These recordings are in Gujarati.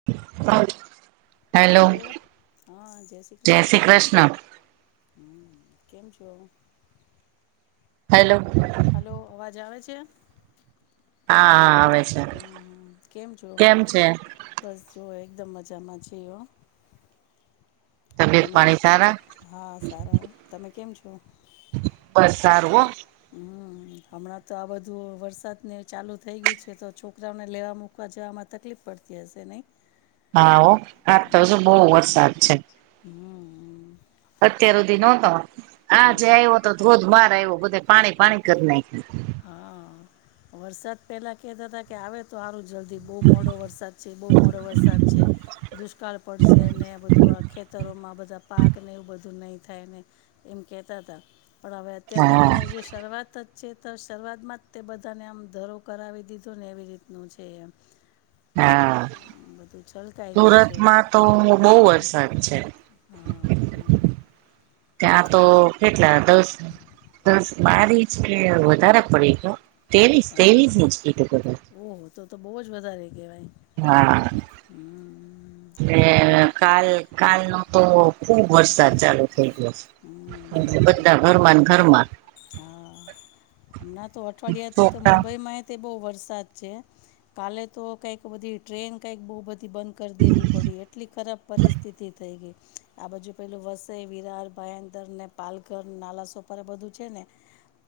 [inaudible] હેલો હલો હા જય શ્રી કૃષ્ણ હમ કેમ છો? હેલો હલો અવાજ આવે છે? હા હા આવે છે હમ કેમ જો બસ જોઓ એકદમ મજામાં છે હો. તબિયત પાણી સારા? હા સારા તમે કેમ છો? બસ સારું હો. હમ હમણાં તો આ બધું વરસાદને ચાલુ થઈ ગયું છે તો છોકરાઓને લેવા મૂકવા જવામાં તકલીફ પડતી કેસે નય? હા ઓ આજતો શુ બહુ વરસાદ છે. હમ અત્યાર સુધી નહતો આ હમ જે હમ આવ્યો તો ધોધ બાર આવ્યો બધે પાણી પાણી કરી ના હા વરસાદ પહેલા કેતાતા કે આવે તો સારું જલ્દી બહુ મોડો વરસાદ છે બહુ મોડો વરસાદ છે. દુષ્કાળ પડશે ને આ બધું આ ખેતરોમાં બધા પાકને એવું બધું નહીં થાય ને એમ કેતા હતા પણ હવે અત્યારે હા જે શરૂઆત જ છે તો શરૂઆત માં જ તે બધાને આમ ધરો કરાવી દીધો ને એવી રીતનું છે એમ. હા બધું છલકાઈ ગયું છે. સુરતમાં તો બહુ વરસાદ છે. હા, હમ. ત્યાં તો કેટલા દસ દસ બારી છે વધારે પડી ગયો તેવીશ પણ તેવીશ ઈચ એટું કર ઓહો તો તો બહુ જ વધારે કહેવાય. હા હમ્મ. એ હા બા. કાલ કાલ નો તો ખુબ વરસાદ ચાલુ હમ્મ. બધા ઘરમાં ઘરમાં હા હમણાં તો અઠવાડિયાથી તો છોકરા મુંબઈમાં બહ વરસાદ છે કાલે તો કક બધી ટ્રેન કક બ બંધ કરી દેવી પડી એટલી ખરાબ પરિસ્થિતિ થઈ ગઈ આ બાજુ પેલું વસ વિરાર ભયંદર ને પાલઘર નાલા સોપર એ બધું છે ને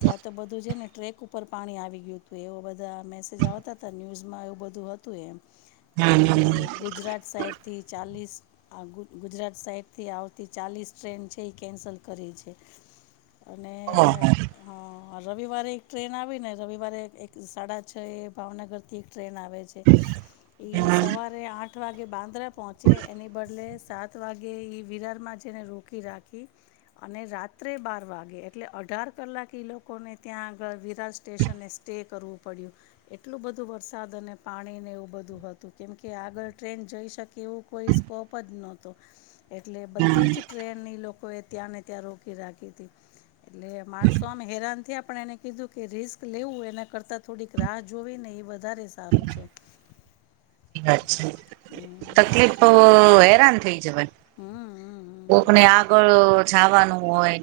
ત્યાં તો બધું છે ને ટ્રેક ઉપર ઉપર પાણી આવી ગયું હતું એવો બધા મેસેજ આવતા હતા ન્યૂઝમાં એવું બધું હતું એમ કે હમ હમ ગુજરાત સાઈડથી ચાલીસ આ ગુજરાત સાઈડથી આવતી ચાલીસ ટ્રેન છે એ કેન્સલ કરી છે અને ઓહ હા રવિવારે એક ટ્રેન આવી ને રવિવારે એક સાડા છ એ ભાવનગરથી એક ટ્રેન આવે છે. [unintelligible] ઈ સવારે આઠ વાગે બાંદ્રા પહોંચે એને બદલે સાત અ વાગે એ વિરાર માં જેને રોકી રાખી. અને રાત્રે બાર વાગે એટલે અઢાર કલાક લોકોને ત્યાં આગળ વિરાર સ્ટેશને તે કરવું પડ્યું. એટલું બધું વરસાદ અને પાણીને એવું બધું હતું કેમકે આગળ ટ્રેન જઈ શકે એવું કોઈ સ્કોપ જ નહોતો એટલે હમ બધી જ ટ્રેનની લોકોએ ત્યાં ને ત્યાં રોકી રાખી હતી. એટલે માણસો આમ હેરાન થયા પણ એને કીધું કે રિસ્ક લેવું એના કરતા થોડીક રાહ જોવી ને એ વધારે સારું છે. [inaudible] અચ્છા હમ તકલીફ તો હેરાન થઈ જવા. હમ હમ હમ હમ. કોકને આગળ જવાનું હોય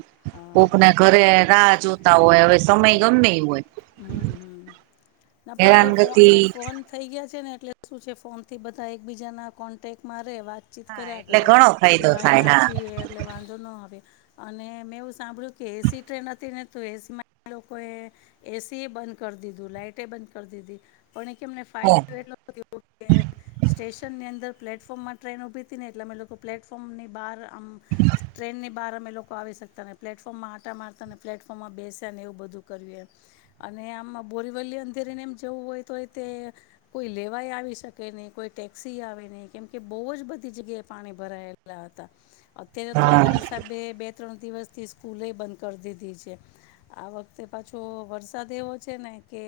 કોકને હા ઘરે રાહ જોતા હોય. હ સમય હા ગમે એ હોય હમ હમ ના પણ હવે હેરાનગતિ ફો ફોન થઈ ગયા છે ને એટલે શું છે ફોનથી બધા એકબીજાના કોન્ટેક્ટમાં રહે વાત વાતચીત હા કર્યા એટલે કરે ઘણો કે ફાયદો થાય અહીયા હા છીએ. એટલે વાંધો ન આવે અને મેં એવું સાંભળ્યું કે એસી ટ્રેન હતી ને તો એસીમાં લોકોએ એસી એ બંધ કરી દીધું લાાઈટે બંધ કરી દીધી પણ એ કેમને ઓહ ફટ ઓ [unintelligible] સ્ટેશનની અંદર પ્લેટફોર્મમાં ટ્રેન ઉભી હતીહીને એટલે અ લોકો પ્લેટફોર્મની બહાર આમ ટ્રેનની બહાર અમે લોકો આવી શકતાને પ્લેટફોર્મમાં આટા મારતા ને પ્લેટફોર્મમાં બેસી ને એવું બધું કર અને આમાં બોરીવલી અંદેરીને એમ જવું હોય તો તે કોઈ લેવાઈ આવી શકે નહીં કોઈ ટેક્સી આવે નહી કેમકે બહુ જ બધી જગ્યાએ પાણી ભરાયેલ અત્યારે તો હા એના હિસાબે બે ત્રણ દિવસથી સ્કૂલે બંધ કરી દીધી છે. આ વખતે પાછો વરસાદ એવો છે ને કે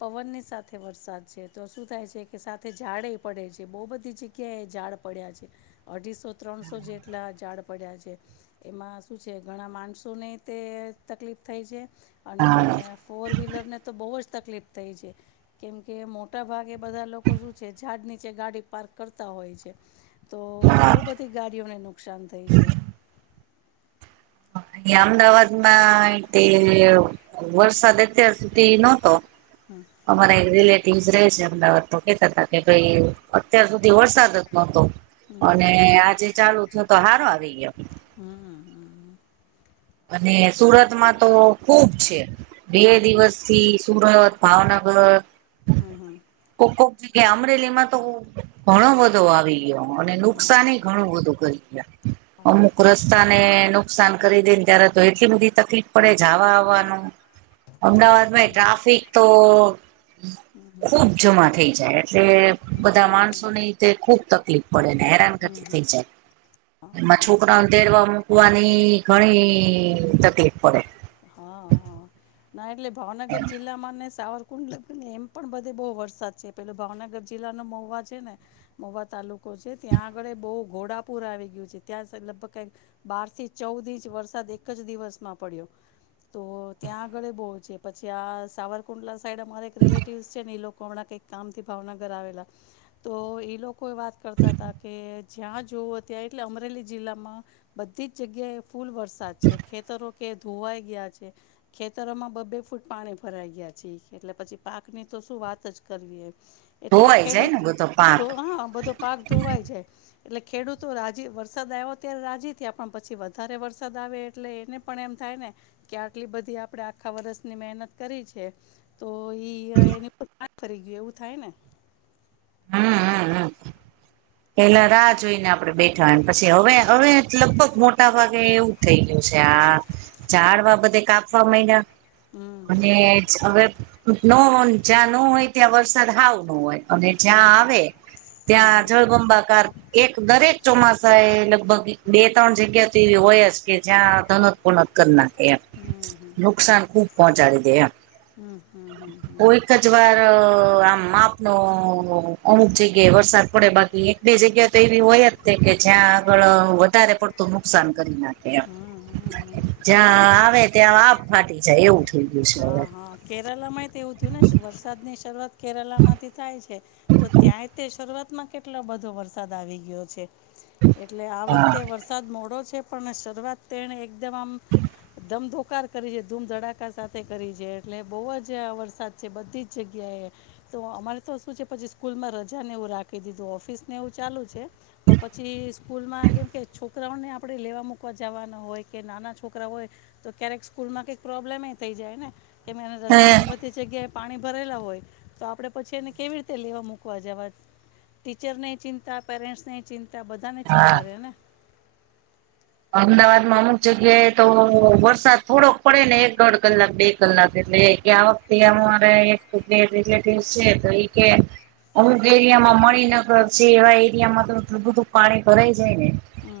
પવનની સાથે વરસાદ છે તો શું થાય છે કે સાથે ઝાડે પડે છે બહુ બધી જગ્યા ઝાડ પડ્યા છે અઢીસો ત્રણસો જેટલા ઝાડ પડ્યા છે એમાં શું છે ઘણા માણસોને તે તકલીફ થાય છે. અને હા ફોર વ્હીલરને તો બહુ જ તકલીફ થઈ છે. કેમકે મોટા ભાગે બધા લોકો શું છે ઝાડ નીચે ગાડી પાર્ક કરતા હોય છે. તો હા બહુ બધી ગાડીઓને નુકસાન થઈ છે. અહં અમદાવાદમાં તે વરસાદ અત્યાર સુધી નહતો. હા અમારા એક રિલેટિવસ રહે છે અમદાવાદ તો કેતા હતા કે ભાઈ અત્યાર સુધી વરસાદ જ નતો. હમ હમ અને આજે ચાલુ થયો તો હારો આવી ગયો. હા હા અને સુરતમાં તો ખુબ છે બે હમ હમ દિવસ થી સુરત ભાવનગર હા હા કોકોક કે અમરેલી માં તો ઘણો બધો આવી ગયો. અને હા નુકસાન ઘણું બધું કરી ગયા અમુક રસ્તા ને નુકસાન કરી દે ત્યારે તો એટલી બધી તકલીફ પડે જવા આવવાનું અમદાવાદમાં એ ટ્રાફિક તો ખુબ જમા થઈ જાય એટલે બધા માણસોને તે ખુબ તકલીફ પડે ને હેરાન ગતી થઈ જાય હા એમાં છોકરાઓને એટલે તેડવા મૂકવા સુવાની ઘણી તકલીફ પડે. હા હા ના એટલે ભાવનગર જિલ્લા માં ને સાવરક કુંડલગ્નને એમ પણ બધે બહુ વરસાદ છે પેલો ભાવનગર જિલ્લાનો મહવા છે ને મોવા તાલુકો છે ત્યાં આગળ બહુ ઘોડાપુર આવી ગયું છે ત્યાં લગભગ કઈક બાર થી ચૌદ ઇંચ વરસાદ એક જ દિવસમાં પડ્યો. તો ત્યાં આગળ બહુ છે પછી આ સાવરકુંડલા સાઈડ અમારે એક રિલેટિવ છે ને એ લોકો હમણાં કંઈક કામથી ભાવનગર આવેલા તો એ લોકો વાત કરતા હતા કે જ્યાં જવઓ ત્યાં એટલે અમરેલી જિલ્લામાં બધી જ જગ્યાએ ફૂલ વરસાદ છે ખેતરો કે ધોવાઈ ગયા છે. ખેતરોમાં બ બે ફૂટ પાણી ભરાઈ ગયા છે એટલે પછી પાક ની તો શું વાત જ કરવી એ. એટલે ધોવાઈ જાય ખેડૂત ને બધો પાક ધો બધો પાક ધોવાય જાય. એટલે ખેડૂતો રાજી વરસાદ આવ્યો ત્યારે રાજી થયા પણ પછી વધારે વરસાદ આવે એટલે એને પણ એમ થાય ને કે આટલી બધી આપડે આખા વર્ષની મહેનત કરી છે તો ઈ એની ખરી ગયું એવું થાય ને? હમ હમ હમ પેલા રાહ જોઈને આપડે બેઠ થ પછી હવે હવે લગભગ મોટા ભાગે એવું થઈ ગયું છે આ ઝાડવા બધે કાપવા હમ મંડ્યા હમ અને હવે ન જ્યાં ન હોય ત્યાં વરસાદ હાવ ન હોય અને હા હા જ્યાં આવે ત્યાં જળબંબાકાર. એક દરેક ચોમાસા એ લગભગ બે ત્રણ જગ્યા તો એવી હોય જ કે જ્યાં ધનતપણત કર નાખે એમ નુકસાન ખુબ પહોંચાડી દે એમ. હમ હમ હમ હમ. એક જ વાર આમ માપનો અમુક જગ્યાએ વરસાદ પડે બાકી બે જગ્યા તો એવી હોય જ છે કે જ્યાં આગળ વધારે પડતું નુકસાન કરી નાખે. કેરલામાંય જ્યાં આવે ત્યાં આભ ફાટી જાય એવું થઈ ગયું છે હવે. કેરલામાંય એવું થું ને વરસાદ ની શરૂઆત કેરલા માંથી થાય છે. તો ત્યાં તે શરૂઆતમાં કેટલો બધો વરસાદ આવી ગયો છે એટલે આ હા વખતે વરસાદ વરસાદ મોડો છે પણ શરૂઆત તેને એકદમ આમ ધમધોકાર. કરી છે ધૂમધડાકા સાથે કરી છે એટલે બહુ જ વરસાદ છે બધી જ જગ્યાએ. તો અમારે તો શું છે પછી સ્કૂલમાં રજા ને એવું રાખી દીધું ઓફિસ ને એવું ચાલુ છે. પણ પછી સ્કૂલ માં કેમ કે છોકરાઓને આપડે લેવા મૂક જવાના હોય કે નાના છોકરા હોય તો ક્યારેક સ્કૂલ માં કઈક પ્રોબ્લેમ એ થઈ જાય ને. કેને હે રસ્તામાં બધ જગ્યાએ પાણી ભરેલા હોય તો, આપડે પછી એને કેવી રીતે લેવા મૂકવા જવા? ટીચર ને ચિંતા પેરેન્ટસ ની ચિંતા બધાને હા ચિંતા રહે ને. અમદાવાદમાં અમુક જગ્યાએ તો વરસાદ થોડોક. પડે ને એક દોઢ કલાક બે કલાક એટલે કે આ વખતેમા છે ટ્વિન્સ છે. કે અમુક એરિયામાં મણિનગર છે એવા એરિયામાં તો બધું પાણી ભરાઈ જાય ને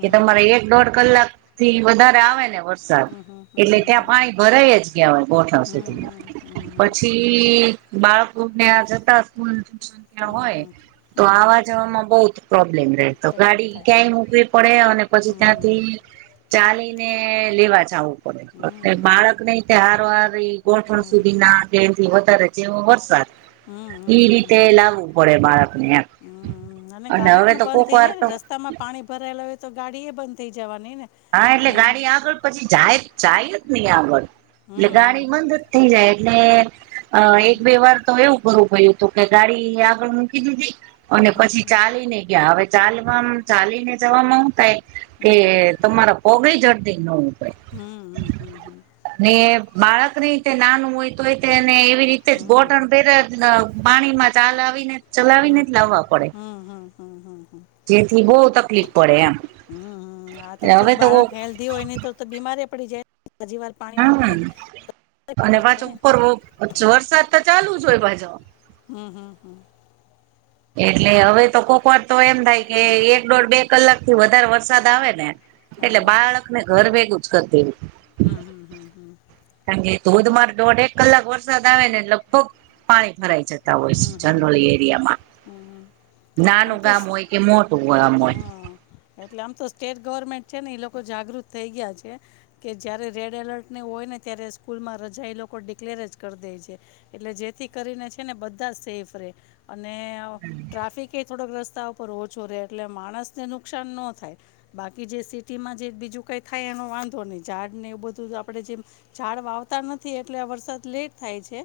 કે તમારે એક દોઢ કલાક થી વધારે આવે ને હમ હમ એટલે ત્યાં હમ પાણી ભરાઈ જ ગયા હોય ગોઠણ હમ હમ હમ સુધીમાં હમ હમ હમ હમ પછી. બાળકોને જતા સ્કૂલ ટ્યુશન ત્યા હમ હોય. હમ તો હમ હમ આવા જવામાં બહુ પ્રોબ્લેમ રહે તો તકલીફ ગાડી થાય ક્યાંય મૂકવી પડે અને પછી હમ ત્યાં હમ ચાલીને લેવા જાવું પડે હમ બાળક ને તે હારો હાર ગોઠણ હમ સુધી ના બેથી વધારે જેવો વરસાદ. હમ હમ એઈ હમ રીતે લાવવું પડે બાળક ને એમ. હમ અને ગાડી હવે પણ તો બંધ કોક થઈ વાર જાય ને તો. રસ્તામાં પાણી ભરાયેલા હોય તો ગાડી એ બંધ થઈ જવાની ને. હા એટલે અને હમ ગાડી આગળ પછી જાય જાય જ નહી આગળ એટલે હમ ગાડી બંધ જ થઈ જાય. એટલે અ હમ એક બે વાર તો એવું કરું પયું હતું કે ગાડી આગડ મૂકી દીધી. અને હમ પછી હમ ચાલીને ગયા હવે ચાલવા ચાલીને જવામાં હું થાય કે હમ હમ તમારા પોગળી જઝંડી ન હોય. હમ હમ હમ હમ. બાળકની રીતે નાનું હોય તો હોયને એવી રીતે હમ ગોઠણ પેર એટ પાણીમાં ચાલ આવી ને ચલાવી ને જ લાવવા પડે. હમ હમ હમ. જેથી બહુ તકલીફ પડે એમ. હમ હમ આ તો એટલે ઠીક હવે બાળક હેલ્ધી હોય ને તો બીમારેય પડી જાય. હજી વાર પાણી મારે હમ અને પડી જાય પાછો ને ઉપર વરસાદ તો ચાલુ જ હોય પાછો. હમ હમ હમ. એટલે હવે તો કોકવાર તો એમ થાય કે એક દોઢ બે કલાક થી વધારે વરસાદ આવે ને. એટલે હા બાળકને ઘર ભેગું જ કર દેવુ. હમ હમ હમ હમ કારણ કે ધોધમાર દોઢ એક કલાક વરસાદ આવે ને એટલે લગભગ પાણી ભરાય જાય. હોય છે હમ જનરલ હમ હમ એરિયામાં હમ આમ નાનું તો ગામ સ- હોય કે મોટું ગામ હોય. હા, એટલે આમ તો સ્ટેટ ગવર્મેન્ટ છે ને એ લોકો જાગૃત થઈ ગયા છે. કે જ્યારે રેડ એલર્ટને હોય ને ત્યારે સ્કૂલમાં રજા એ લોકો ડિકલેર જ કરી દે છે. એટલે જેથી કરીને છે ને બધ ધા સેફ રે અને ટ્રાફિક એ થોડા રસ્તાઓ બધા પર ઓછો રહે એટલે માણસને નુકશાન નો થાય. બાકી જે સિટીમાં જે બીજું કઈ થાય એનો વાંધો નહી ઝાડ ને એવું બધું તો આપડે જે ઝાડ વાવતા નથી એટલે આ વરસાદ લેટ થાય છે.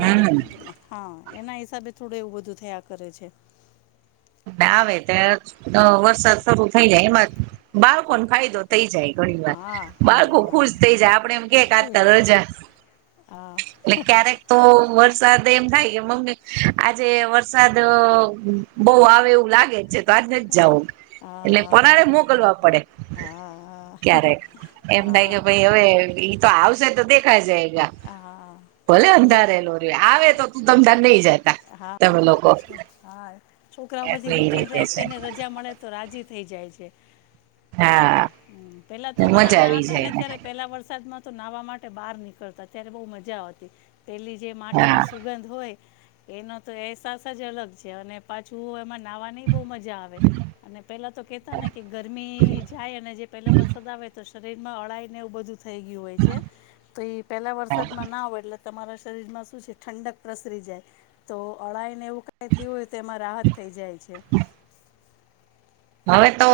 હમ હા એના હિસાબે થોડું એવું બધું થયા કરે છે. ના આવે ત્યા વરસાદ શરૂ થઇ જાય એમાં બાળકોને ફાયદો. થઈ જાય ઘડીક વાર હા હા બાળકો હા ખુશ થઈ જાય આપડે એમ કેક આજ તાર રજા હા એટલે ક્યારેક તો વરસાદ એમ થાય મમ્મી આજે વરસાદ બઉ આવે એવું લાગે છે તો આજ નથ જાવ એટલે આ પરાણે મોકલવા પડે. આ ક્યારેક એમ થાય કે આ ભાઈ હવે ઈ તો આવશે તો દેખાસે જાય આ ભલે રુ અંધારે લો ર આવે તો તું તમ તાર નઈ જા હા બ હા છોકરાઓ પછી એટલે એ રૂટીન રીતે છે લાઈફથી ને રજા મળે તો રાજી થઈ જાય છે હ હા પેલા તો અમે મજા નાના આવી હતા જાય ને એને ત્યારે પેલા વરસાદમાં તો નાહવા માટે બહાર નીકળતા ત્યારે બહુ મજા આવતી. પેલી જે હા માટીની સુગંધ હોય એનો તો એહેસાસ જ અલગ છે અને પાછું એમાં નાહવાની બહુ મજા આવે. અને પેલા તો કેતા ને કે ગરમી જાય અને જે પેલો વરસાદ આવે તો શરીરમાં અળાઈ ને એવું બધું થઈ ગયું હોય છે તો એ પેલા વરસાદમાં નાવ એટલે તમારા શરીરમાં શું છે ઠંડક પ્રસરી જાય. તો અળાઈને એવું કઈ થયું હોય તો એમાં રાહત થઈ જાય છે. [inaudible] હવે તો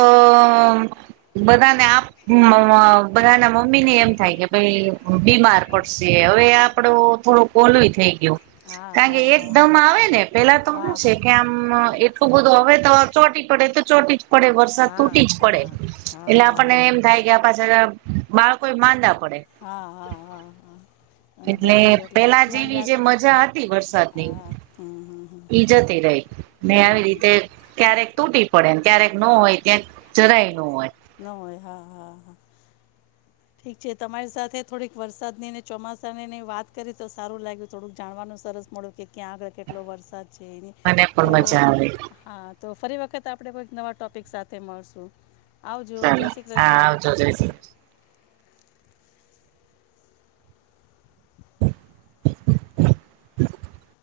બધાને આમ બધા ના મમ્મી ને એમ થાય કે ભાઈ બીમાર પડશે હવે આપડો થોડોક ઓલું એ થઈ ગયું હા કાણ કે હા હા હા એકદમ આવે ને પેલા તો હા હું છે હા કે આમ તો બધું હવે તો ચોટી પડે તે ચોટી જ પડે વરસાદ હા તૂટી જ હા પડે હા હા એટલે હા આપણને એમ થાય કે પાછળ બાળકો માંદા પડે હા હા હા હા એટલે પેલા જેવી જે મજા હતી વરસાદની, હા હમ હમ હમ ઈ જતી રહી. ને હમ આવી રીતે હમ ક્યારેક તૂટી પડે ને ક્યારેક નો હોય ક્યાં જરાય ન હોય ન હોય હા હા હા ઠીક છે તમારી સાથે થોડીક વરસાદની ને ચોમાસાની ની વાત કરી તો સારું લાગ્યું થોડુંક જાણવાનું સરસ મળ્યું કે ક્યાં આગળ કેટલો વરસાદ છે મને તો પણ મજા આવે હા તો ફરી વખત આપણે કોઈક નવા ટોપિક સાથે મળશું આવજો જય ચાલો શ્રી હા કૃષ્ણ. આવજો જય સી [inaudible]